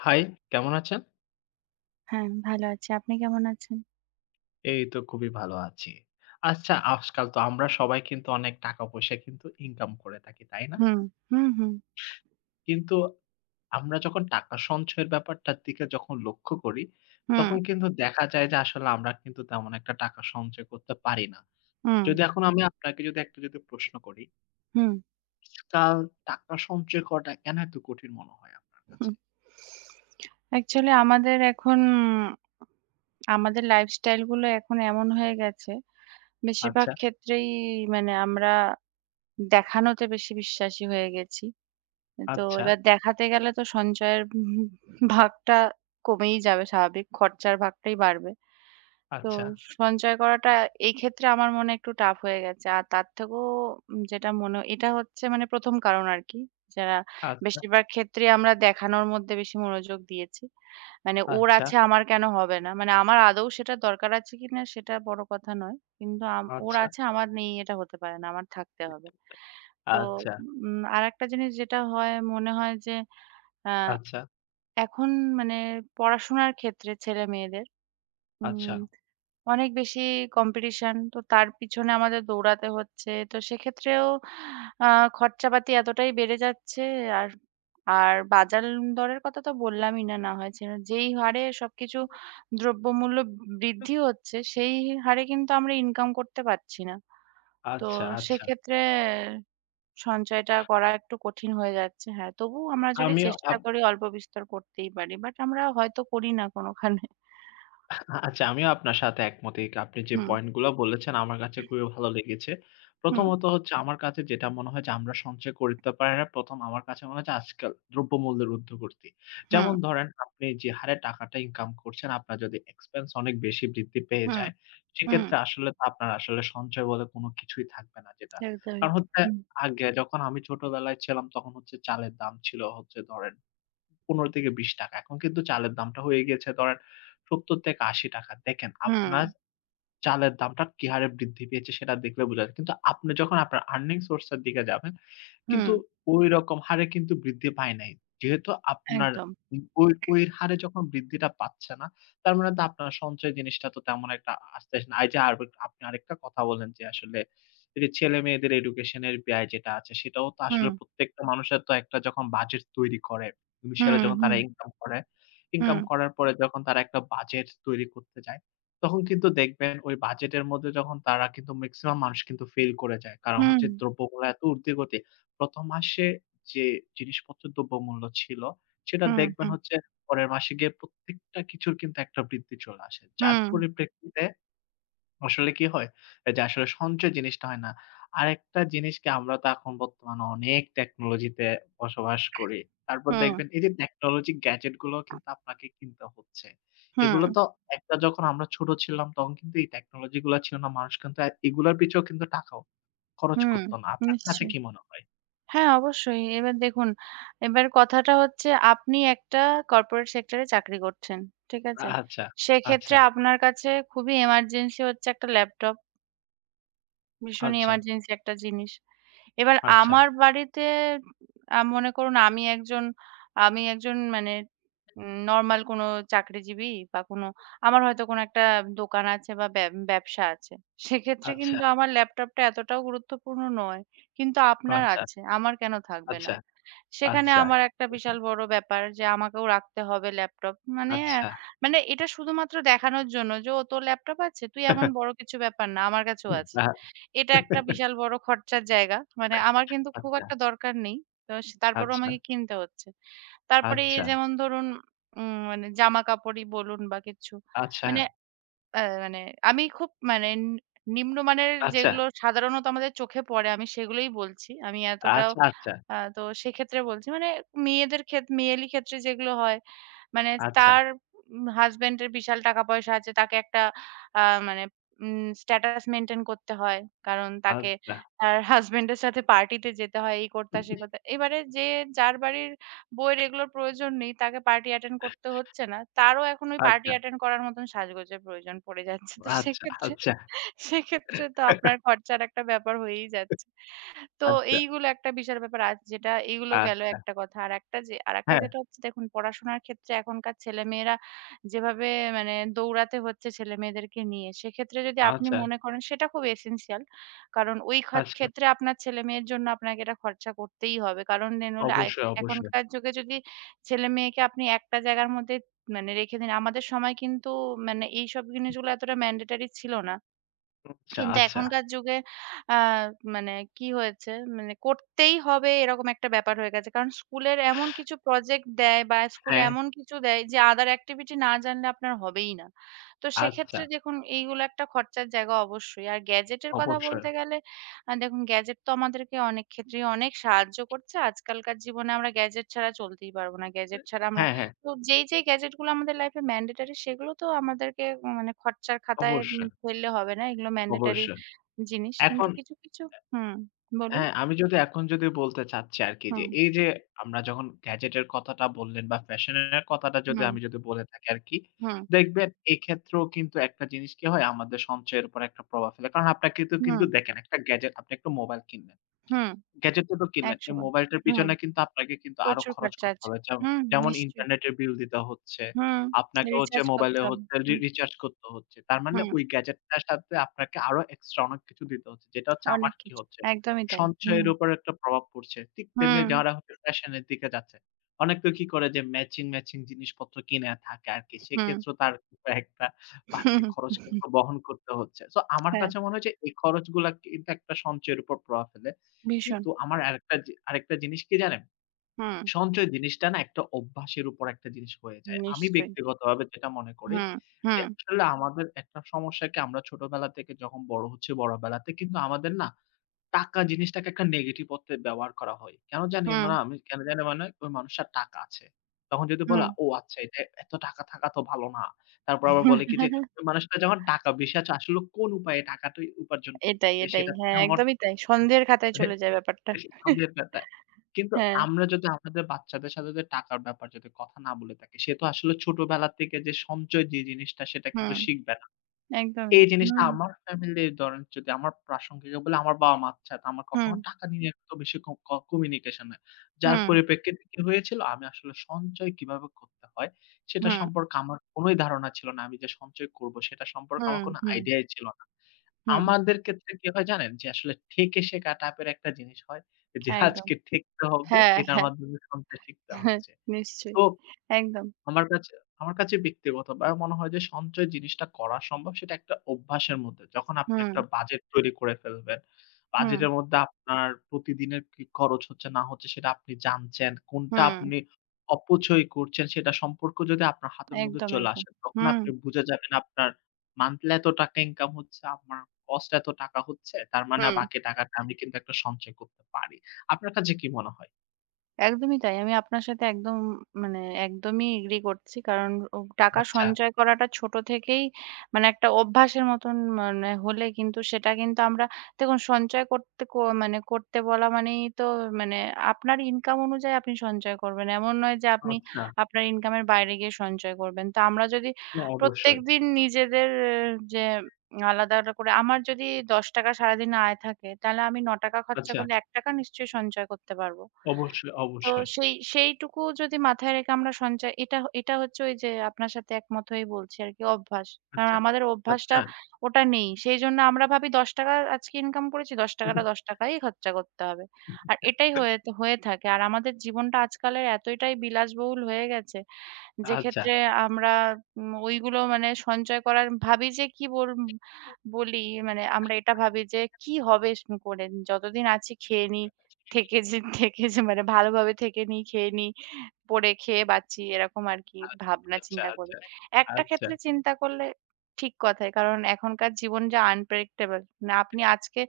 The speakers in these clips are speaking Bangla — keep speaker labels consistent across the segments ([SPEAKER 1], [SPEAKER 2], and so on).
[SPEAKER 1] হাই, কেমন আছেন?
[SPEAKER 2] হ্যাঁ, ভালো আছি। আপনি কেমন আছেন?
[SPEAKER 1] এই তো খুবই ভালো আছি। আচ্ছা, আজকাল তো আমরা সবাই কিন্তু অনেক টাকা-পয়সা কিন্তু ইনকাম করে থাকি, তাই না?
[SPEAKER 2] হুম, হুম, হুম,
[SPEAKER 1] কিন্তু আমরা যখন টাকা সঞ্চয়ের ব্যাপারটার দিকে যখন লক্ষ্য করি,
[SPEAKER 2] হুম,
[SPEAKER 1] তখন কিন্তু দেখা যায় যে আসলে আমরা কিন্তু তেমন একটা টাকা সঞ্চয় করতে পারি না।
[SPEAKER 2] হুম,
[SPEAKER 1] যদি এখন আমি আপনাকে যদি একটা প্রশ্ন করি,
[SPEAKER 2] হুম,
[SPEAKER 1] আজকাল টাকা সঞ্চয় করাটা কেন এত কঠিন মনে হয় আপনার কাছে?
[SPEAKER 2] হুম। অ্যাকচুয়ালি আমাদের লাইফস্টাইল গুলো এখন এমন হয়ে গেছে, বেশিরভাগ
[SPEAKER 1] আচ্ছা,
[SPEAKER 2] ক্ষেত্রেই মানে আমরা দেখানোতে বেশি বিশ্বাসী হয়ে গেছি। তো
[SPEAKER 1] আচ্ছা,
[SPEAKER 2] এবার দেখাতে গেলে তো সঞ্চয়ের ভাগটা কমেই যাবে স্বাভাবিক, খরচার ভাগটাই বাড়বে। তো
[SPEAKER 1] আচ্ছা,
[SPEAKER 2] সঞ্চয় করাটা এই ক্ষেত্রে আমার মনে একটু টাফ হয়ে গেছে। আর তার থেকেও যেটা মনে এটা হচ্ছে মানে ১ম কারণ আরকি। যারা
[SPEAKER 1] আচ্ছা,
[SPEAKER 2] বেশিরভাগ ক্ষেত্রেই আমরা দেখানোর মধ্যে বেশি মনোযোগ দিয়েছি। মানে ওর
[SPEAKER 1] আচ্ছা,
[SPEAKER 2] আছে আমার কেন হবে না? মানে আমার আদৌ সেটা দরকার আছে কিনা সেটা বড় কথা নয়। কিন্তু ওর
[SPEAKER 1] আচ্ছা,
[SPEAKER 2] আছে আমার নেই এটা হতে পারে না। আমার থাকতে হবে। তো
[SPEAKER 1] আচ্ছা,
[SPEAKER 2] আরেকটা জিনিস যেটা হয় মনে হয় যে আ
[SPEAKER 1] আচ্ছা,
[SPEAKER 2] এখন মানে পড়াশোনার ক্ষেত্রে ছেলেমেয়েদের
[SPEAKER 1] আচ্ছা।
[SPEAKER 2] উম অনেক বেশি কম্পিটিশন। তো তার পিছনে আমাদের দৌড়াতে হচ্ছে। তো সেক্ষেত্রেও আ খরচাপাতি এতটাই বেড়ে যাচ্ছে আর আর বাজার দরের কথা তো বললামই না, না হয় ছেড়ে। যেই হারে সবকিছু দ্রব্যমূল্য বৃদ্ধি হচ্ছে, সেই হারে কিন্তু আমরা ইনকাম করতে পারছি না। তো
[SPEAKER 1] আচ্ছা, আচ্ছা।
[SPEAKER 2] সেক্ষেত্রে সঞ্চয়টা করা একটু কঠিন হয়ে যাচ্ছে। হ্যাঁ, তবুও আমরা যদি
[SPEAKER 1] আমিও
[SPEAKER 2] চেষ্টা
[SPEAKER 1] আপ
[SPEAKER 2] করি অল্প বিস্তর করতেই পারি। বাট আমরা হয়তো করি না কোনোখানে।
[SPEAKER 1] আচ্ছা, আমিও আপনার সাথে একমত। এই আপনি যে
[SPEAKER 2] হুম,
[SPEAKER 1] পয়েন্ট গুলো বলেছেন আমার কাছে খুবই ভালো লেগেছে।
[SPEAKER 2] হুম,
[SPEAKER 1] প্রথমত হচ্ছে আমার কাছে যেটা মনে হয় যে আমরা সঞ্চয় করতে পারি না। ১ম আমার কাছে মনে হয় যে আজকাল দ্রব্যমূল্যের ঊর্ধ্বগতি।
[SPEAKER 2] হুম,
[SPEAKER 1] যেমন ধরেন আপনি যে হারে টাকাটা ইনকাম করছেন আপনার যদি এক্সপেন্স অনেক বেশি বৃদ্ধি পেয়ে
[SPEAKER 2] হুম,
[SPEAKER 1] যায়,
[SPEAKER 2] হুম।
[SPEAKER 1] সেক্ষেত্রে আসলে তো আপনার আসলে সঞ্চয় বলে কোনো কিছুই থাকবে না যেটা।
[SPEAKER 2] একদমই।
[SPEAKER 1] কারণ হচ্ছে
[SPEAKER 2] হুম,
[SPEAKER 1] আগে যখন আমি ছোটবেলায় ছিলাম তখন হচ্ছে চালের দাম ছিল হচ্ছে ধরেন ৳১৫-৳২০, এখন কিন্তু চালের দামটা হয়ে গিয়েছে ধরেন ৳৭০-৮০। দেখেন
[SPEAKER 2] হুম,
[SPEAKER 1] আপনার চালের দামটা কি হারে বৃদ্ধি পেয়েছে সেটা দেখলে বোঝা যায়। কিন্তু আপনি যখন আপনার earning source এর দিকে যাবেন,
[SPEAKER 2] হুম,
[SPEAKER 1] কিন্তু ওইরকম হারে কিন্তু বৃদ্ধি পায় নাই। যেহেতু আপনার
[SPEAKER 2] একদম।
[SPEAKER 1] উম ওই ওই হারে যখন বৃদ্ধিটা পাচ্ছে না, তার মানে তো আপনার সঞ্চয় জিনিসটা তো তেমন একটা আসতেছে না। এই যে আর আপনি আরেকটা কথা বললেন যে আসলে এই যে ছেলে-মেয়েদের এডুকেশন এর ব্যয় যেটা আছে সেটাও তো আসলে
[SPEAKER 2] হুম,
[SPEAKER 1] প্রত্যেকটা মানুষের তো একটা যখন বাজেট তৈরি করে, ইনিশিয়াল
[SPEAKER 2] হুম,
[SPEAKER 1] যখন তারা
[SPEAKER 2] হুম,
[SPEAKER 1] ইনকাম করে, ইনকাম
[SPEAKER 2] হুম,
[SPEAKER 1] করার পরে যখন তারা একটা বাজেট তৈরি করতে যায়, তখন কিন্তু দেখবেন ওই বাজেটের মধ্যে যখন তারা কিন্তু মেক্সিমাম মানুষ কিন্তু ফেইল করে যায়। কারণ
[SPEAKER 2] হুম,
[SPEAKER 1] হচ্ছে দ্রব্যমূল্য এত ঊর্ধ্বগতি ১ম মাসে যে জিনিসপত্রের দ্রব্যমূল্য ছিল, সেটা
[SPEAKER 2] হুম,
[SPEAKER 1] দেখবেন
[SPEAKER 2] হুম,
[SPEAKER 1] হচ্ছে পরের মাসে গিয়ে প্রত্যেকটা কিছুর কিন্তু একটা বৃদ্ধি চলে আসে। যার
[SPEAKER 2] হুম,
[SPEAKER 1] পরিপ্রেক্ষিতে আসলে কি হয়? এই যে আসলে সঞ্চয় জিনিসটা হয় না। আরেকটা জিনিস কি আমরা তো এখন বর্তমানে অনেক টেকনোলজিতে বসবাস করি। তারপর
[SPEAKER 2] হুম,
[SPEAKER 1] দেখবেন এই যে টেকনোলজি গ্যাজেট গুলোও কিন্তু আপনাকে কিনতে হচ্ছে।
[SPEAKER 2] হুম,
[SPEAKER 1] এগুলো তো একটা যখন আমরা ছোট ছিলাম তখন কিন্তু এই টেকনোলজি গুলা ছিল না। মানুষ কিন্তু এগুলার পিছেও কিন্তু টাকাও খরচ
[SPEAKER 2] হুম,
[SPEAKER 1] করত না। আপনার কাছে
[SPEAKER 2] নিশ্চয়ই।
[SPEAKER 1] কি মনে হয়?
[SPEAKER 2] হ্যাঁ, অবশ্যই। এবার দেখুন, এবার কথাটা হচ্ছে আপনি একটা কর্পোরেট সেক্টরে চাকরি করছেন। ঠিক আছে?
[SPEAKER 1] আচ্ছা,
[SPEAKER 2] সেক্ষেত্রে
[SPEAKER 1] আচ্ছা,
[SPEAKER 2] আপনার কাছে খুবই এমার্জেন্সি হচ্ছে একটা ল্যাপটপ। ভীষণই
[SPEAKER 1] আচ্ছা,
[SPEAKER 2] এমার্জেন্সি একটা জিনিস। এবার
[SPEAKER 1] আচ্ছা,
[SPEAKER 2] আমার বাড়িতে মনে করুন আমি একজন মানে নরমাল কোনো চাকরিজীবী বা কোনো আমার হয়তো কোনো একটা দোকান আছে বা ব্যবসা আছে। সেক্ষেত্রে
[SPEAKER 1] আচ্ছা,
[SPEAKER 2] কিন্তু আমার ল্যাপটপটা এতটাও গুরুত্বপূর্ণ নয়। কিন্তু আপনার আছে, আমার কেন থাকবে না?
[SPEAKER 1] আচ্ছা,
[SPEAKER 2] সেখানে
[SPEAKER 1] আচ্ছা,
[SPEAKER 2] আমার একটা বিশাল বড় ব্যাপার যে আমাকেও রাখতে হবে ল্যাপটপ।
[SPEAKER 1] আচ্ছা,
[SPEAKER 2] মানে আ
[SPEAKER 1] আচ্ছা,
[SPEAKER 2] মানে এটা শুধুমাত্র দেখানোর জন্য যে, "ও তোর ল্যাপটপ আছে? তুই এমন বড় কিছু ব্যাপার না, আমার কাছেও আছে।"
[SPEAKER 1] আ
[SPEAKER 2] এটা একটা বিশাল বড় খরচার জায়গা। মানে আমার কিন্তু খুব একটা দরকার নেই। তো
[SPEAKER 1] আচ্ছা,
[SPEAKER 2] তারপরেও
[SPEAKER 1] আচ্ছা,
[SPEAKER 2] আমাকে কিনতে হচ্ছে। তারপরে এই যেমন ধরুন মানে জামাকাপড়ই বলুন বা কিছু।
[SPEAKER 1] আচ্ছা,
[SPEAKER 2] মানে আ মানে আমি খুব মানে নিম্নমানের
[SPEAKER 1] আচ্ছা,
[SPEAKER 2] যেগুলো সাধারণত আমাদের চোখে পড়ে আমি সেগুলোই বলছি। আমি এতটাও তো সেক্ষেত্রে বলছি। মানে মেয়েদের মেয়েলি ক্ষেত্রে যেগুলো হয় মানে
[SPEAKER 1] আচ্ছা,
[SPEAKER 2] তার হাসব্যান্ড এর বিশাল টাকা-পয়সা আছে। তাকে একটা আ মানে স্ট্যাটাস মেইনটেইন করতে হয়। কারণ
[SPEAKER 1] আচ্ছা,
[SPEAKER 2] তাকে
[SPEAKER 1] আচ্ছা, আচ্ছা, আচ্ছা, আচ্ছা,
[SPEAKER 2] তার হাসব্যান্ড এর সাথে পার্টিতে যেতে হয়। এই করতে হয়, সে করতে হয়। এবারে যে যার বাড়ির বউয়ের এগুলোর প্রয়োজন নেই, তাকে পার্টি অ্যাটেন্ড করতে হচ্ছে না। তারও এখন ওই পার্টি অ্যাটেন্ড করার মতন সাজগোজের প্রয়োজন পড়ে যাচ্ছে। তো সেক্ষেত্রে
[SPEAKER 1] আচ্ছা,
[SPEAKER 2] সেক্ষেত্রে তো আপনার খরচার একটা ব্যাপার হয়েই যাচ্ছে। তো
[SPEAKER 1] আচ্ছা,
[SPEAKER 2] এইগুলো একটা বিশাল ব্যাপার। আর যেটা এইগুলো
[SPEAKER 1] আচ্ছা,
[SPEAKER 2] গেল
[SPEAKER 1] আচ্ছা,
[SPEAKER 2] একটা কথা। আরেকটা
[SPEAKER 1] হ্যাঁ,
[SPEAKER 2] যেটা হচ্ছে দেখুন পড়াশোনার ক্ষেত্রে এখনকার ছেলেমেয়েরা যেভাবে মানে দৌড়াতে হচ্ছে ছেলেমেয়েদেরকে নিয়ে, সেক্ষেত্রে যদি আপনি
[SPEAKER 1] আচ্ছা,
[SPEAKER 2] মনে করেন সেটা খুব এসেনশিয়াল। কারণ ওই
[SPEAKER 1] আচ্ছা,
[SPEAKER 2] ক্ষেত্রে আপনার ছেলেমেয়ের জন্য আপনাকে এটা খরচা করতেই হবে। কারণ নইলে আয়
[SPEAKER 1] অবশ্যই, অবশ্যই।
[SPEAKER 2] এখনকার যুগে যদি ছেলেমেয়েকে আপনি একটা জায়গার মধ্যে মানে রেখে দিন আমাদের সময় কিন্তু মানে এইসব জিনিসগুলো এতটা ম্যান্ডেটরি ছিল না।
[SPEAKER 1] আচ্ছা,
[SPEAKER 2] কিন্তু
[SPEAKER 1] আচ্ছা,
[SPEAKER 2] এখনকার যুগে আ মানে কি হয়েছে মানে করতেই হবে এরকম একটা ব্যাপার হয়ে গেছে। কারণ স্কুলের এমন কিছু প্রজেক্ট দেয় বা স্কুলে
[SPEAKER 1] হ্যাঁ,
[SPEAKER 2] এমন কিছু দেয় যে other activity না জানলে আপনার হবেই না। তো
[SPEAKER 1] আচ্ছা,
[SPEAKER 2] সেক্ষেত্রে দেখুন এইগুলো একটা খরচার জায়গা অবশ্যই। আর গ্যাজেটের কথা
[SPEAKER 1] অবশ্যই।
[SPEAKER 2] বলতে গেলে দেখুন গ্যাজেট তো আমাদেরকে অনেক ক্ষেত্রেই অনেক সাহায্য করছে। আজকালকার জীবনে আমরা গ্যাজেট ছাড়া চলতেই পারব না। গ্যাজেট ছাড়া আমরা
[SPEAKER 1] হ্যাঁ, হ্যাঁ,
[SPEAKER 2] তো যেই গ্যাজেট গুলো আমাদের লাইফ এ ম্যান্ডেটরি সেগুলো তো আমাদেরকে মানে খরচার খাতায়
[SPEAKER 1] অবশ্যই,
[SPEAKER 2] ফেললে হবে না। এগুলো ম্যান্ডেটরি
[SPEAKER 1] অবশ্যই।
[SPEAKER 2] জিনিস। কিন্তু
[SPEAKER 1] এখন
[SPEAKER 2] কিছু, কিছু হুম, বলুন।
[SPEAKER 1] হ্যাঁ, আমি যদি এখন যদি বলতে চাচ্ছি আরকি যে,
[SPEAKER 2] হুম,
[SPEAKER 1] এই যে আমরা যখন গ্যাজেটের কথাটা বললেন বা ফ্যাশন এর কথাটা যদি
[SPEAKER 2] হুম,
[SPEAKER 1] আমি যদি বলে থাকি আরকি,
[SPEAKER 2] হুম,
[SPEAKER 1] দেখবেন এক্ষেত্রেও কিন্তু একটা জিনিস কি হয় আমাদের সঞ্চয়ের উপর একটা প্রভাব ফেলে। কারণ আপনাকে তো কিন্তু
[SPEAKER 2] হুম,
[SPEAKER 1] দেখেন একটা গ্যাজেট আপনি একটা মোবাইল কিনলেন।
[SPEAKER 2] হুম,
[SPEAKER 1] গ্যাজেট টা তো কিনলেন। এই
[SPEAKER 2] একসময়।
[SPEAKER 1] মোবাইলটার
[SPEAKER 2] হুম,
[SPEAKER 1] পিছনে কিন্তু আপনাকে কিন্তু আরো
[SPEAKER 2] প্রচুর
[SPEAKER 1] খরচ
[SPEAKER 2] খরচা
[SPEAKER 1] করতে
[SPEAKER 2] আছে।
[SPEAKER 1] হবে।
[SPEAKER 2] হুম,
[SPEAKER 1] যেমন
[SPEAKER 2] নিশ্চয়ই।
[SPEAKER 1] ইন্টারনেটের বিল দিতে হচ্ছে।
[SPEAKER 2] হুম,
[SPEAKER 1] আপনাকে হচ্ছে
[SPEAKER 2] রিচার্জ
[SPEAKER 1] মোবাইলে
[SPEAKER 2] করতে হবে।
[SPEAKER 1] হচ্ছে
[SPEAKER 2] হুম,
[SPEAKER 1] রিচার্জ করতে হচ্ছে। তার মানে
[SPEAKER 2] হুম,
[SPEAKER 1] ওই গ্যাজেটটার সাথে আপনাকে আরো এক্সট্রা অনেক কিছু দিতে হচ্ছে। যেটা হচ্ছে আমার
[SPEAKER 2] অনেক
[SPEAKER 1] কি
[SPEAKER 2] কিছু।
[SPEAKER 1] হচ্ছে,
[SPEAKER 2] একদমই তাই। হুম,
[SPEAKER 1] সঞ্চয়ের উপর একটা প্রভাব পড়ছে। ঠিক তেমনি
[SPEAKER 2] হুম,
[SPEAKER 1] যারা হচ্ছে ফ্যাশন এর দিকে যাচ্ছে। অনেক তো কি করে যে ম্যাচিং, ম্যাচিং জিনিসপত্র কিনে থাকে আরকি।
[SPEAKER 2] হুম,
[SPEAKER 1] সেক্ষেত্রেও তার কিন্তু একটা বাড়তি খরচ কিন্তু বহন করতে হচ্ছে। সো আমার
[SPEAKER 2] হ্যাঁ,
[SPEAKER 1] কাছে মনে হয় যে এই খরচগুলা কিন্তু একটা সঞ্চয়ের উপর প্রভাব ফেলে।
[SPEAKER 2] ভীষণ।
[SPEAKER 1] কিন্তু আমার আরেকটা জিনিস কি জানেন?
[SPEAKER 2] হুম,
[SPEAKER 1] সঞ্চয় জিনিসটা না একটা অভ্যাসের উপর একটা জিনিস হয়ে যায়। আমি
[SPEAKER 2] নিশ্চয়ই।
[SPEAKER 1] ব্যক্তিগতভাবে যেটা মনে করি
[SPEAKER 2] হুম,
[SPEAKER 1] যে,
[SPEAKER 2] হুম,
[SPEAKER 1] আসলে আমাদের একটা সমস্যাকে আমরা ছোটবেলা থেকে যখন বড় হচ্ছি, বড়বেলাতে কিন্তু আমাদের না টাকা জিনিসটাকে একটা নেগেটিভ অর্থে ব্যবহার করা হয়। কেন জানি
[SPEAKER 2] হুম,
[SPEAKER 1] মানে আমি কেন জানি মনে হয় ওই মানুষটার টাকা আছে। তখন যদি বলা,
[SPEAKER 2] হুম।
[SPEAKER 1] "ও আচ্ছা এটা এত টাকা থাকা তো ভালো না।" তারপর আবার বলে কি যে, ওই মানুষটা যখন টাকা বেশি আছে আসলে কোন উপায়ে টাকাটা উপার্জন
[SPEAKER 2] এটাই,
[SPEAKER 1] করতেছে
[SPEAKER 2] এটাই।
[SPEAKER 1] সেটা
[SPEAKER 2] হ্যাঁ,
[SPEAKER 1] থেকে আমার
[SPEAKER 2] একদমই তাই। সন্দেহের খাতায় চলে যায় ব্যাপারটা।
[SPEAKER 1] বেশি সন্দেহের ব্যাপার। কিন্তু
[SPEAKER 2] হ্যাঁ,
[SPEAKER 1] আমরা যদি আমাদের বাচ্চাদের সাথে যে টাকার ব্যাপার যদি কথা না বলে থাকি, সে তো আসলে ছোটবেলা থেকে যে সঞ্চয় যে জিনিসটা সেটা কিন্তু
[SPEAKER 2] হুম,
[SPEAKER 1] শিখবে না।
[SPEAKER 2] একদমই।
[SPEAKER 1] এই জিনিসটা
[SPEAKER 2] হুম,
[SPEAKER 1] আমার ফ্যামিলির ধরেন যদি আমার প্রাসঙ্গিক বলে আমার বাবা-মা আচ্ছা তা আমার কখনো
[SPEAKER 2] হুম,
[SPEAKER 1] টাকা নিয়ে এত বেশি ক ক কমিউনিকেশন হয়। যার
[SPEAKER 2] হুম,
[SPEAKER 1] পরিপ্রেক্ষিতে কি হয়েছিল আমি আসলে সঞ্চয় কিভাবে করতে হয় সেটা
[SPEAKER 2] হুম,
[SPEAKER 1] সম্পর্কে আমার কোনই ধারণা ছিল না। আমি যে সঞ্চয় করব সেটা সম্পর্কে
[SPEAKER 2] হুম,
[SPEAKER 1] আমার কোন
[SPEAKER 2] হুম,
[SPEAKER 1] আইডিয়াই ছিল না।
[SPEAKER 2] হুম,
[SPEAKER 1] আমাদের ক্ষেত্রে কি হয় জানেন? যে আসলে ঠেকে শেখা টাইপের একটা জিনিস হয়। যে
[SPEAKER 2] হ্যাঁ, একদম।
[SPEAKER 1] আজকে ঠেকতে হবে,
[SPEAKER 2] হ্যাঁ,
[SPEAKER 1] এটার
[SPEAKER 2] হ্যাঁ,
[SPEAKER 1] মাধ্যমে সঞ্চয় শিখতে
[SPEAKER 2] হ্যাঁ,
[SPEAKER 1] হচ্ছে।
[SPEAKER 2] নিশ্চয়ই।
[SPEAKER 1] তো
[SPEAKER 2] একদম।
[SPEAKER 1] আমার কাছে আমার কাছে ব্যক্তিগতভাবে মনে হয় যে সঞ্চয় জিনিসটা করা সম্ভব সেটা একটা অভ্যাসের মধ্যে। যখন আপনি
[SPEAKER 2] হুম,
[SPEAKER 1] একটা বাজেট তৈরি করে ফেলবেন।
[SPEAKER 2] হুম,
[SPEAKER 1] বাজেটের মধ্যে আপনার প্রতিদিনের কি খরচ হচ্ছে না হচ্ছে সেটা আপনি জানছেন। কোনটা
[SPEAKER 2] হুম,
[SPEAKER 1] আপনি অপচয় করছেন সেটা সম্পর্ক যদি আপনার হাতের মধ্যে
[SPEAKER 2] একদম,
[SPEAKER 1] চলে
[SPEAKER 2] একদম।
[SPEAKER 1] আসে, তখন
[SPEAKER 2] হুম,
[SPEAKER 1] আপনি বুঝে যাবেন আপনার মান্থলি এত টাকা ইনকাম হচ্ছে, আমার কস্ট এত টাকা হচ্ছে। তার মানে
[SPEAKER 2] হুম।
[SPEAKER 1] বাকি টাকাটা আমি কিন্তু একটা সঞ্চয় করতে পারি। আপনার কাছে কি মনে হয়?
[SPEAKER 2] একদমই তাই। আমি আপনার সাথে একদম মানে একদমই এগ্রি করছি। কারণ ও টাকা
[SPEAKER 1] আচ্ছা,
[SPEAKER 2] সঞ্চয় করাটা ছোট থেকেই মানে একটা অভ্যাসের মতন মানে হলে কিন্তু সেটা কিন্তু আমরা দেখুন সঞ্চয় করতে মানে করতে বলা মানেই তো মানে আপনার ইনকাম অনুযায়ী আপনি সঞ্চয় করবেন। এমন নয় যে আপনি
[SPEAKER 1] আচ্ছা।
[SPEAKER 2] আপনার ইনকামের বাইরে গিয়ে সঞ্চয় করবেন। তো আমরা যদি
[SPEAKER 1] হ্যাঁ, অবশ্যই।
[SPEAKER 2] প্রত্যেকদিন নিজেদের যে আলাদা, আলাদা করে আমার যদি ৳১০ সারাদিন আয় থাকে, তাহলে আমি ৳৯ খরচা
[SPEAKER 1] আচ্ছা।
[SPEAKER 2] করলে ৳১ নিশ্চয়ই সঞ্চয় করতে পারব।
[SPEAKER 1] অবশ্যই,
[SPEAKER 2] তো
[SPEAKER 1] অবশ্যই।
[SPEAKER 2] সেইটুকু যদি মাথায় রেখে আমরা সঞ্চয় এটা এটা হচ্ছে ওই যে আপনার সাথে একমত হয়ে বলছি আরকি অভ্যাস। কারণ
[SPEAKER 1] আচ্ছা,
[SPEAKER 2] আমাদের
[SPEAKER 1] আচ্ছা,
[SPEAKER 2] অভ্যাসটা ওটা নেই। সেইজন্য আমরা ভাবি ৳১০ আজকে ইনকাম করেছি ৳১০ টা ৳১০ ই খরচা করতে হবে। আর এটাই হয়ে হয়ে থাকে। আর আমাদের জীবনটা আজকালের এতটাই বিলাসবহুল হয়ে গেছে
[SPEAKER 1] আচ্ছা।
[SPEAKER 2] যেক্ষেত্রে আমরা ওইগুলো মানে সঞ্চয় করার ভাবি যে কি বলি মানে আমরা এটা ভাবি যে কি হবে করে যতদিন আছি খেয়ে নিই থেকে যে থেকে যে মানে ভালোভাবে থেকে নিই খেয়ে নিই পড়ে খেয়ে বাঁচি এরকম আরকি ভাবনা
[SPEAKER 1] আচ্ছা,
[SPEAKER 2] চিন্তা করে।
[SPEAKER 1] আচ্ছা, আচ্ছা,
[SPEAKER 2] একটা
[SPEAKER 1] আচ্ছা,
[SPEAKER 2] ক্ষেত্রে চিন্তা করলে ঠিক কথাই। কারণ এখনকার জীবন যা unpredictable মানে আপনি আজকে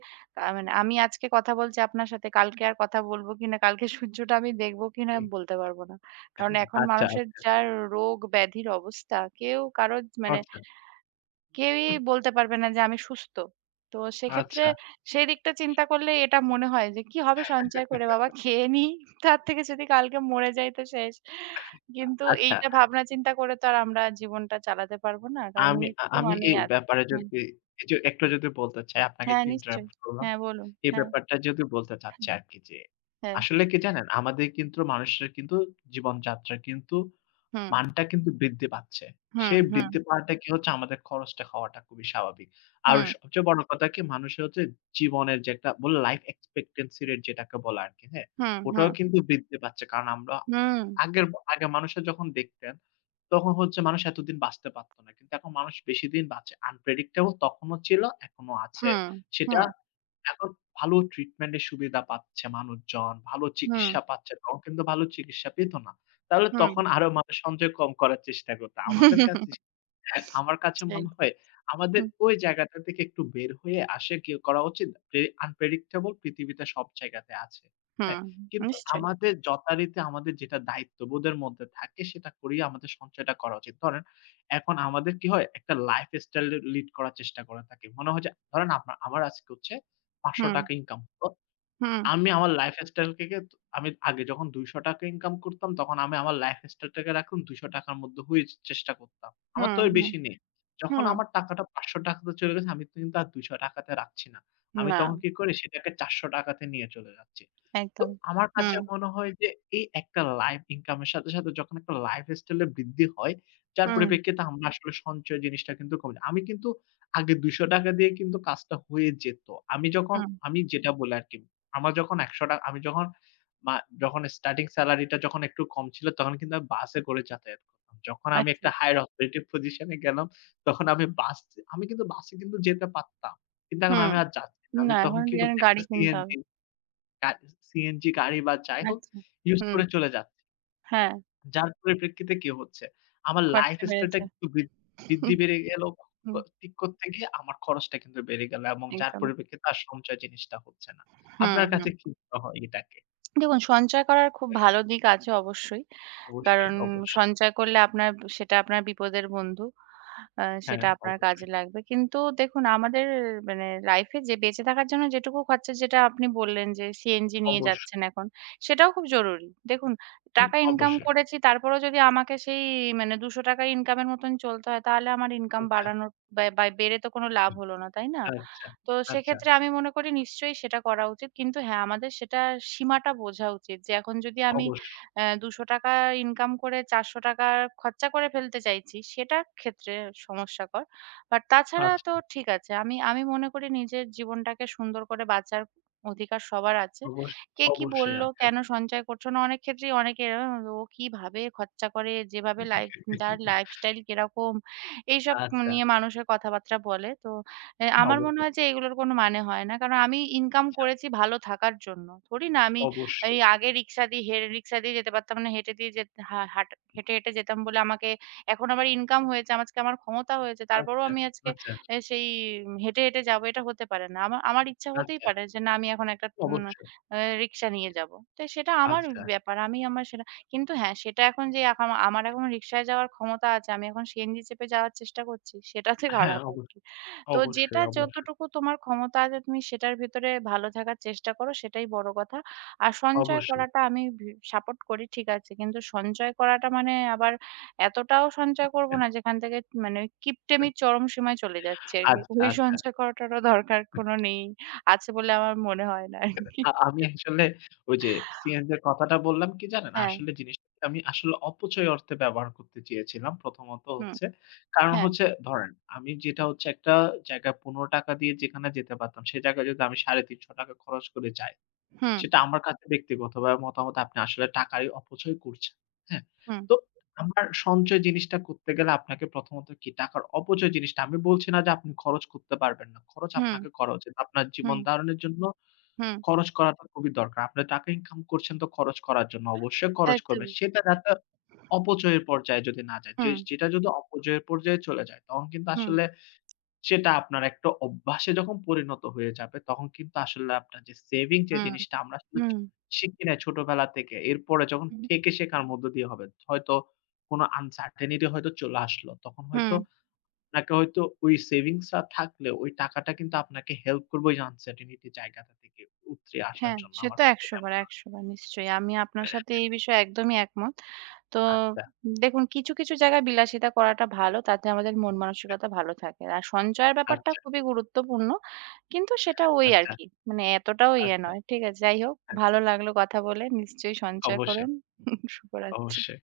[SPEAKER 2] মানে আমি আজকে কথা বলছি আপনার সাথে কালকে আর কথা বলব কিনা, কালকে সূর্যটা আমি দেখবো কিনা বলতে পারব না। কারণ এখন
[SPEAKER 1] আচ্ছা,
[SPEAKER 2] মানুষের যা রোগ ব্যাধির অবস্থা কেউ কারো মানে
[SPEAKER 1] আচ্ছা,
[SPEAKER 2] কেউই বলতে পারবে না যে আমি সুস্থ। তো সেক্ষেত্রে
[SPEAKER 1] আচ্ছা,
[SPEAKER 2] সেই দিকটা চিন্তা করলে এটা মনে হয় যে, "কি হবে সঞ্চয় করে বাবা খেয়ে নিই। তার থেকে যদি কালকে মরে যাই তো শেষ।" কিন্তু
[SPEAKER 1] আচ্ছা।
[SPEAKER 2] এইটা ভাবনা চিন্তা করে তো আর আমরা জীবনটা চালাতে পারবো না। কারণ
[SPEAKER 1] আমি
[SPEAKER 2] মৃত্যু
[SPEAKER 1] আমি
[SPEAKER 2] মানেই
[SPEAKER 1] এই
[SPEAKER 2] আছে।
[SPEAKER 1] ব্যাপারে
[SPEAKER 2] হুম।
[SPEAKER 1] যদি কিছু একটু যদি বলতে চাই, আপনাকে
[SPEAKER 2] হ্যাঁ,
[SPEAKER 1] একটু
[SPEAKER 2] নিশ্চয়ই।
[SPEAKER 1] ইন্টারাপ্ট করলাম।
[SPEAKER 2] হ্যাঁ, বলুন।
[SPEAKER 1] এই
[SPEAKER 2] হ্যাঁ,
[SPEAKER 1] ব্যাপারটা যদি বলতে চাচ্ছি আরকি যে,
[SPEAKER 2] হ্যাঁ।
[SPEAKER 1] আসলে কি জানেন? আমাদের কিন্তু মানুষের কিন্তু জীবনযাত্রা কিন্তু
[SPEAKER 2] হুম,
[SPEAKER 1] মানটা কিন্তু বৃদ্ধি পাচ্ছে।
[SPEAKER 2] হুম,
[SPEAKER 1] সেই
[SPEAKER 2] হুম,
[SPEAKER 1] বৃদ্ধি পাওয়াটা কি হচ্ছে আমাদের খরচটা হওয়াটা খুবই স্বাভাবিক। আর
[SPEAKER 2] হুম,
[SPEAKER 1] সবচেয়ে বড় কথা কি মানুষের হচ্ছে জীবনের যে একটা বলে লাইফ এক্সপেক্টেন্সি রেট যেটাকে বলে আরকি, হ্যাঁ?
[SPEAKER 2] হুম,
[SPEAKER 1] ওটাও
[SPEAKER 2] হুম,
[SPEAKER 1] কিন্তু বৃদ্ধি পাচ্ছে। কারণ আমরা
[SPEAKER 2] হুম,
[SPEAKER 1] আগের আগে মানুষের যখন দেখতেন, তখন হচ্ছে মানুষ এতদিন বাঁচতে পারত না। কিন্তু এখন মানুষ বেশি দিন বাঁচে। আনপ্রেডিক্টেবল তখনও ছিল, এখনো আছে।
[SPEAKER 2] হুম,
[SPEAKER 1] সেটা
[SPEAKER 2] হুম,
[SPEAKER 1] এখন ভালো ট্রিটমেন্ট এর সুবিধা পাচ্ছে মানুষজন, ভালো
[SPEAKER 2] হুম,
[SPEAKER 1] চিকিৎসা পাচ্ছে। তখন কিন্তু ভালো চিকিৎসা পেত না। তাহলে
[SPEAKER 2] হুম।
[SPEAKER 1] তখন আরো মানুষ সঞ্চয় কম করার চেষ্টা করত। আমাদের কাছে আমার কাছে
[SPEAKER 2] সেই।
[SPEAKER 1] মনে হয় আমাদের
[SPEAKER 2] হুম,
[SPEAKER 1] ওই জায়গাটা থেকে একটু বের হয়ে আসে কি করা উচিত? প্রে আনপ্রেডিক্টেবল পৃথিবীতে সব জায়গাতে আছে। হ্যাঁ?
[SPEAKER 2] হুম।
[SPEAKER 1] কিন্তু
[SPEAKER 2] নিশ্চয়ই।
[SPEAKER 1] আমাদের যথারীতি আমাদের যেটা দায়িত্ববোধের মধ্যে থাকে সেটা করেই আমাদের সঞ্চয়টা করা উচিত। ধরেন এখন আমাদের কি হয়? একটা লাইফ স্টাইল লিড করার চেষ্টা করে থাকি। মনে হয় যে ধরেন আপনার আমার আজকে হচ্ছে ৳৫০০
[SPEAKER 2] হুম,
[SPEAKER 1] ইনকাম হলো।
[SPEAKER 2] হুম,
[SPEAKER 1] আমি আমার লাইফস্টাইল থেকে আমি আগে যখন ৳২০০ ইনকাম করতাম, তখন আমি আমার লাইফস্টাইল টাকে রাখুন ৳২০০ র মধ্যে হয়ে যে- চেষ্টা করতাম। আমার
[SPEAKER 2] হুম,
[SPEAKER 1] তো এর
[SPEAKER 2] হুম।
[SPEAKER 1] বেশি নেই। যখন
[SPEAKER 2] হুম,
[SPEAKER 1] আমার টাকাটা ৳৫০০ তে চলে গেছে, আমি তো কিন্তু আর ৳২০০ তে রাখছি না। আমি
[SPEAKER 2] না
[SPEAKER 1] তখন কি করি সেটাকে ৳৪০০ তে নিয়ে চলে যাচ্ছি। তো
[SPEAKER 2] একদম।
[SPEAKER 1] আমার কাছে
[SPEAKER 2] হুম,
[SPEAKER 1] মনে হয় যে এই একটা লাইফ ইনকাম এর সাথে, সাথে যখন একটা লাইফস্টাইল এর বৃদ্ধি হয়, যার
[SPEAKER 2] হুম,
[SPEAKER 1] পরিপ্রেক্ষিতে আমরা আসলে সঞ্চয় জিনিসটা কিন্তু কমে যায়। আমি কিন্তু আগে ৳২০০ দিয়ে কিন্তু কাজটা হয়ে যেত। আমি যখন
[SPEAKER 2] হুম,
[SPEAKER 1] আমি যেটা বলি আরকি। আমার যখন ৳১০০ আমি যখন মা যখন স্টার্টিং সেলারিটা যখন একটু কম ছিল, তখন কিন্তু আমি বাসে করে যাতায়াত করতাম। যখন আমি একটা
[SPEAKER 2] আচ্ছা।
[SPEAKER 1] হায়ার অথরিটি পজিশন এ গেলাম, তখন আমি আমি কিন্তু বাসে কিন্তু যেতে পারতাম। কিন্তু এখন
[SPEAKER 2] হুম,
[SPEAKER 1] আমি আর যাচ্ছি না। আমি
[SPEAKER 2] না
[SPEAKER 1] তখন
[SPEAKER 2] এখন
[SPEAKER 1] কি
[SPEAKER 2] এর
[SPEAKER 1] করছি একটা
[SPEAKER 2] গাড়ি কিনতে হবে।
[SPEAKER 1] গা সিএনজি গাড়ি বা যাই হোক
[SPEAKER 2] আচ্ছা।
[SPEAKER 1] ইউজ
[SPEAKER 2] হুম,
[SPEAKER 1] করে চলে যাচ্ছি।
[SPEAKER 2] হ্যাঁ,
[SPEAKER 1] যার পরিপ্রেক্ষিতে কি হচ্ছে? আমার লাইফ
[SPEAKER 2] খরচা
[SPEAKER 1] স্টাইলটা
[SPEAKER 2] বেড়েছে।
[SPEAKER 1] কিন্তু বৃদ্ধি
[SPEAKER 2] হুম,
[SPEAKER 1] বেড়ে গেল।
[SPEAKER 2] হুম,
[SPEAKER 1] ঠিক করতে গিয়ে আমার খরচটা কিন্তু বেড়ে গেল এবং যার
[SPEAKER 2] একদম।
[SPEAKER 1] পরিপ্রেক্ষিতে আর সঞ্চয় জিনিসটা হচ্ছে না।
[SPEAKER 2] হুম,
[SPEAKER 1] আপনার
[SPEAKER 2] হুম।
[SPEAKER 1] কাছে কি মনে হয় এটাকে?
[SPEAKER 2] দেখুন সঞ্চয় করার খুব ভালো দিক আছে অবশ্যই।
[SPEAKER 1] অবশ্যই,
[SPEAKER 2] কারণ
[SPEAKER 1] অবশ্যই।
[SPEAKER 2] সঞ্চয় করলে আপনার সেটা আপনার বিপদের বন্ধু।
[SPEAKER 1] হ্যাঁ,
[SPEAKER 2] সেটা আপনার
[SPEAKER 1] অবশ্যই,
[SPEAKER 2] কাজে লাগবে। কিন্তু দেখুন আমাদের মানে লাইফে যে বেঁচে থাকার জন্য যেটুকু খরচা যেটা আপনি বললেন যে সিএনজি নিয়ে
[SPEAKER 1] অবশ্যই,
[SPEAKER 2] যাচ্ছেন এখন, সেটাও খুব জরুরি। দেখুন
[SPEAKER 1] হুম,
[SPEAKER 2] টাকা ইনকাম
[SPEAKER 1] অবশ্যই।
[SPEAKER 2] করেছি তারপরেও যদি আমাকে সেই মানে ৳২০০ ইনকামের মতন চলতে হয় তাহলে আমার ইনকাম
[SPEAKER 1] আচ্ছা,
[SPEAKER 2] বাড়ানোর বা বা বেড়ে তো কোনো লাভ হলো না, তাই না?
[SPEAKER 1] আচ্ছা,
[SPEAKER 2] তো
[SPEAKER 1] আচ্ছা,
[SPEAKER 2] সেক্ষেত্রে আমি মনে করি নিশ্চয়ই সেটা করা উচিত। কিন্তু হ্যাঁ, আমাদের সেটার সীমাটা বোঝা উচিত যে এখন যদি আমি
[SPEAKER 1] অবশ্যই।
[SPEAKER 2] ৳২০০ ইনকাম করে ৳৪০০ খরচা করে ফেলতে চাইছি, সেটার ক্ষেত্রে সমস্যাকর। বাট তাছাড়া তো
[SPEAKER 1] আচ্ছা,
[SPEAKER 2] ঠিক আছে। আমি আমি মনে করি নিজের জীবনটাকে সুন্দর করে বাঁচার অধিকার সবার আছে।
[SPEAKER 1] অবশ্যই,
[SPEAKER 2] কে কি
[SPEAKER 1] অবশ্যই
[SPEAKER 2] বলল,
[SPEAKER 1] আছে।
[SPEAKER 2] কেন সঞ্চয় করছো না? অনেক ক্ষেত্রেই অনেকে এরকম "ও কিভাবে খরচা করে? যেভাবে লাইফ তার লাইফস্টাইল কিরকম?" এইসব
[SPEAKER 1] আচ্ছা,
[SPEAKER 2] নিয়ে মানুষের কথাবার্তা বলে। তো
[SPEAKER 1] হ্যাঁ,
[SPEAKER 2] আমার মনে
[SPEAKER 1] অবশ্যই।
[SPEAKER 2] হয় যে এগুলোর কোনো মানে হয় না। কারণ আমি ইনকাম
[SPEAKER 1] আচ্ছা,
[SPEAKER 2] করেছি ভালো থাকার জন্য। থোড়ি না আমি এই
[SPEAKER 1] অবশ্যই।
[SPEAKER 2] আগে রিক্সা দিয়ে রিক্সা দিয়ে যেতে পারতাম না, হেঁটে দিয়ে যেত হা হাট হেঁটে, হেঁটে যেতাম বলে আমাকে এখন আমার ইনকাম হয়েছে, আমার- আজকে আমার ক্ষমতা হয়েছে। তারপরেও
[SPEAKER 1] আচ্ছা,
[SPEAKER 2] আমি আজকে
[SPEAKER 1] আচ্ছা,
[SPEAKER 2] সেই হেঁটে, হেঁটে যাবো এটা হতে পারে না। আমার ইচ্ছা হতেই
[SPEAKER 1] আচ্ছা,
[SPEAKER 2] পারে যে না আমি এখন একটা উম
[SPEAKER 1] অবশ্যই।
[SPEAKER 2] আ রিক্সা নিয়ে যাবো। তো সেটা আমার
[SPEAKER 1] আচ্ছা,
[SPEAKER 2] ব্যাপার। আমি আমার সেটা কিন্তু হ্যাঁ, সেটা এখন যে আমার এখন রিক্সায় যাওয়ার ক্ষমতা আছে, আমি এখন সিএনজি চেপে যাওয়ার চেষ্টা করছি, সেটাতে
[SPEAKER 1] হ্যাঁ,
[SPEAKER 2] খারাপ আরকি।
[SPEAKER 1] অবশ্যই,
[SPEAKER 2] তো
[SPEAKER 1] অবশ্যই,
[SPEAKER 2] যেটা
[SPEAKER 1] অবশ্যই,
[SPEAKER 2] যতটুকু তোমার ক্ষমতা আছে তুমি সেটার ভিতরে ভালো থাকার চেষ্টা করো সেটাই বড় কথা। আর সঞ্চয়
[SPEAKER 1] অবশ্যই।
[SPEAKER 2] করাটা আমি সাপোর্ট করি ঠিক আছে। কিন্তু সঞ্চয় করাটা মানে আবার এতটাও সঞ্চয় করব না যেখান থেকে মানে ওই কিপটেমির চরম সীমায় চলে যাচ্ছি আরকি।
[SPEAKER 1] আচ্ছা,
[SPEAKER 2] ওই
[SPEAKER 1] আচ্ছা।
[SPEAKER 2] সঞ্চয় করাটারও দরকার কোনো নেই। আছে বলে আমার মনে হয় না আরকি।
[SPEAKER 1] আমি আসলে ওই যে সিএনজির কথাটা বললাম কি জানেন?
[SPEAKER 2] হ্যাঁ,
[SPEAKER 1] আসলে জিনিসটা আমি আসলে অপচয় অর্থে ব্যবহার করতে চেয়েছিলাম। প্রথমত
[SPEAKER 2] হুম,
[SPEAKER 1] হচ্ছে কারণ
[SPEAKER 2] হ্যাঁ,
[SPEAKER 1] হচ্ছে ধরেন আমি যেটা হচ্ছে একটা জায়গায় ৳১৫ দিয়ে যেখানে যেতে পারতাম, সে জায়গায় যদি আমি ৳৩৫০ খরচ করে যাই,
[SPEAKER 2] হুম,
[SPEAKER 1] সেটা আমার কাছে ব্যক্তিগতভাবে মতামত আপনি আসলে টাকারই অপচয় করছেন। হ্যাঁ?
[SPEAKER 2] হুম,
[SPEAKER 1] তো আমার সঞ্চয় জিনিসটা করতে গেলে আপনাকে প্রথমত কি টাকার অপচয় জিনিসটা আমি বলছি না যে আপনি খরচ করতে পারবেন না। খরচ
[SPEAKER 2] হুম,
[SPEAKER 1] আপনাকে করা উচিত। আপনার জীবন
[SPEAKER 2] হুম,
[SPEAKER 1] ধারণের জন্য
[SPEAKER 2] হুম,
[SPEAKER 1] খরচ করাটা খুবই দরকার। আপনি টাকা ইনকাম করছেন তো খরচ করার জন্য। অবশ্যই খরচ করবেন।
[SPEAKER 2] একদমই।
[SPEAKER 1] সেটা যাতে অপচয়ের পর্যায়ে যদি না যায়। যে
[SPEAKER 2] হুম,
[SPEAKER 1] যেটা যদি অপচয়ের পর্যায়ে চলে যায়, তখন কিন্তু
[SPEAKER 2] হুম,
[SPEAKER 1] আসলে সেটা আপনার একটা অভ্যাসে যখন পরিণত হয়ে যাবে, তখন কিন্তু আসলে আপনার যে সেভিং যে
[SPEAKER 2] হুম,
[SPEAKER 1] জিনিসটা আমরা আসলে
[SPEAKER 2] হুম,
[SPEAKER 1] শিখি নাই ছোটবেলা থেকে। এরপরে যখন
[SPEAKER 2] হুম,
[SPEAKER 1] থেকে শেখার মধ্য দিয়ে হবে। হয়তো কোনো আনসার্টেনিটি হয়তো চলে আসলো। তখন
[SPEAKER 2] হুম।
[SPEAKER 1] হয়তো আপনাকে হয়তো ওই সেভিংস টা থাকলেও ওই টাকাটা কিন্তু আপনাকে হেল্প করবে ওই আনসার্টেনিটি জায়গাটা থেকে উতরে আসার
[SPEAKER 2] হ্যাঁ,
[SPEAKER 1] জন্য।
[SPEAKER 2] সে
[SPEAKER 1] আমার
[SPEAKER 2] তো
[SPEAKER 1] কাছে
[SPEAKER 2] ১০০
[SPEAKER 1] এটা
[SPEAKER 2] বার,
[SPEAKER 1] মনে হয়।
[SPEAKER 2] ১০০ বার নিশ্চয়ই। আমি আপনার সাথে এই বিষয়ে একদমই একমত। তো
[SPEAKER 1] আচ্ছা,
[SPEAKER 2] দেখুন কিছু, কিছু জায়গায় বিলাসিতা করাটা ভালো। তাতে আমাদের মন মানসিকতা ভালো থাকে। আর সঞ্চয়ের ব্যাপারটা
[SPEAKER 1] আচ্ছা,
[SPEAKER 2] খুবই গুরুত্বপূর্ণ। কিন্তু সেটা ওই
[SPEAKER 1] আচ্ছা,
[SPEAKER 2] আরকি। মানে এতটাও ইয়ে
[SPEAKER 1] আচ্ছা,
[SPEAKER 2] নয়। ঠিক আছে? যাই হোক
[SPEAKER 1] আচ্ছা।
[SPEAKER 2] ভালো লাগলো কথা বলে। নিশ্চয়ই সঞ্চয়
[SPEAKER 1] অবশ্যই,
[SPEAKER 2] করুন। শুভরাত্রি।
[SPEAKER 1] অবশ্যই।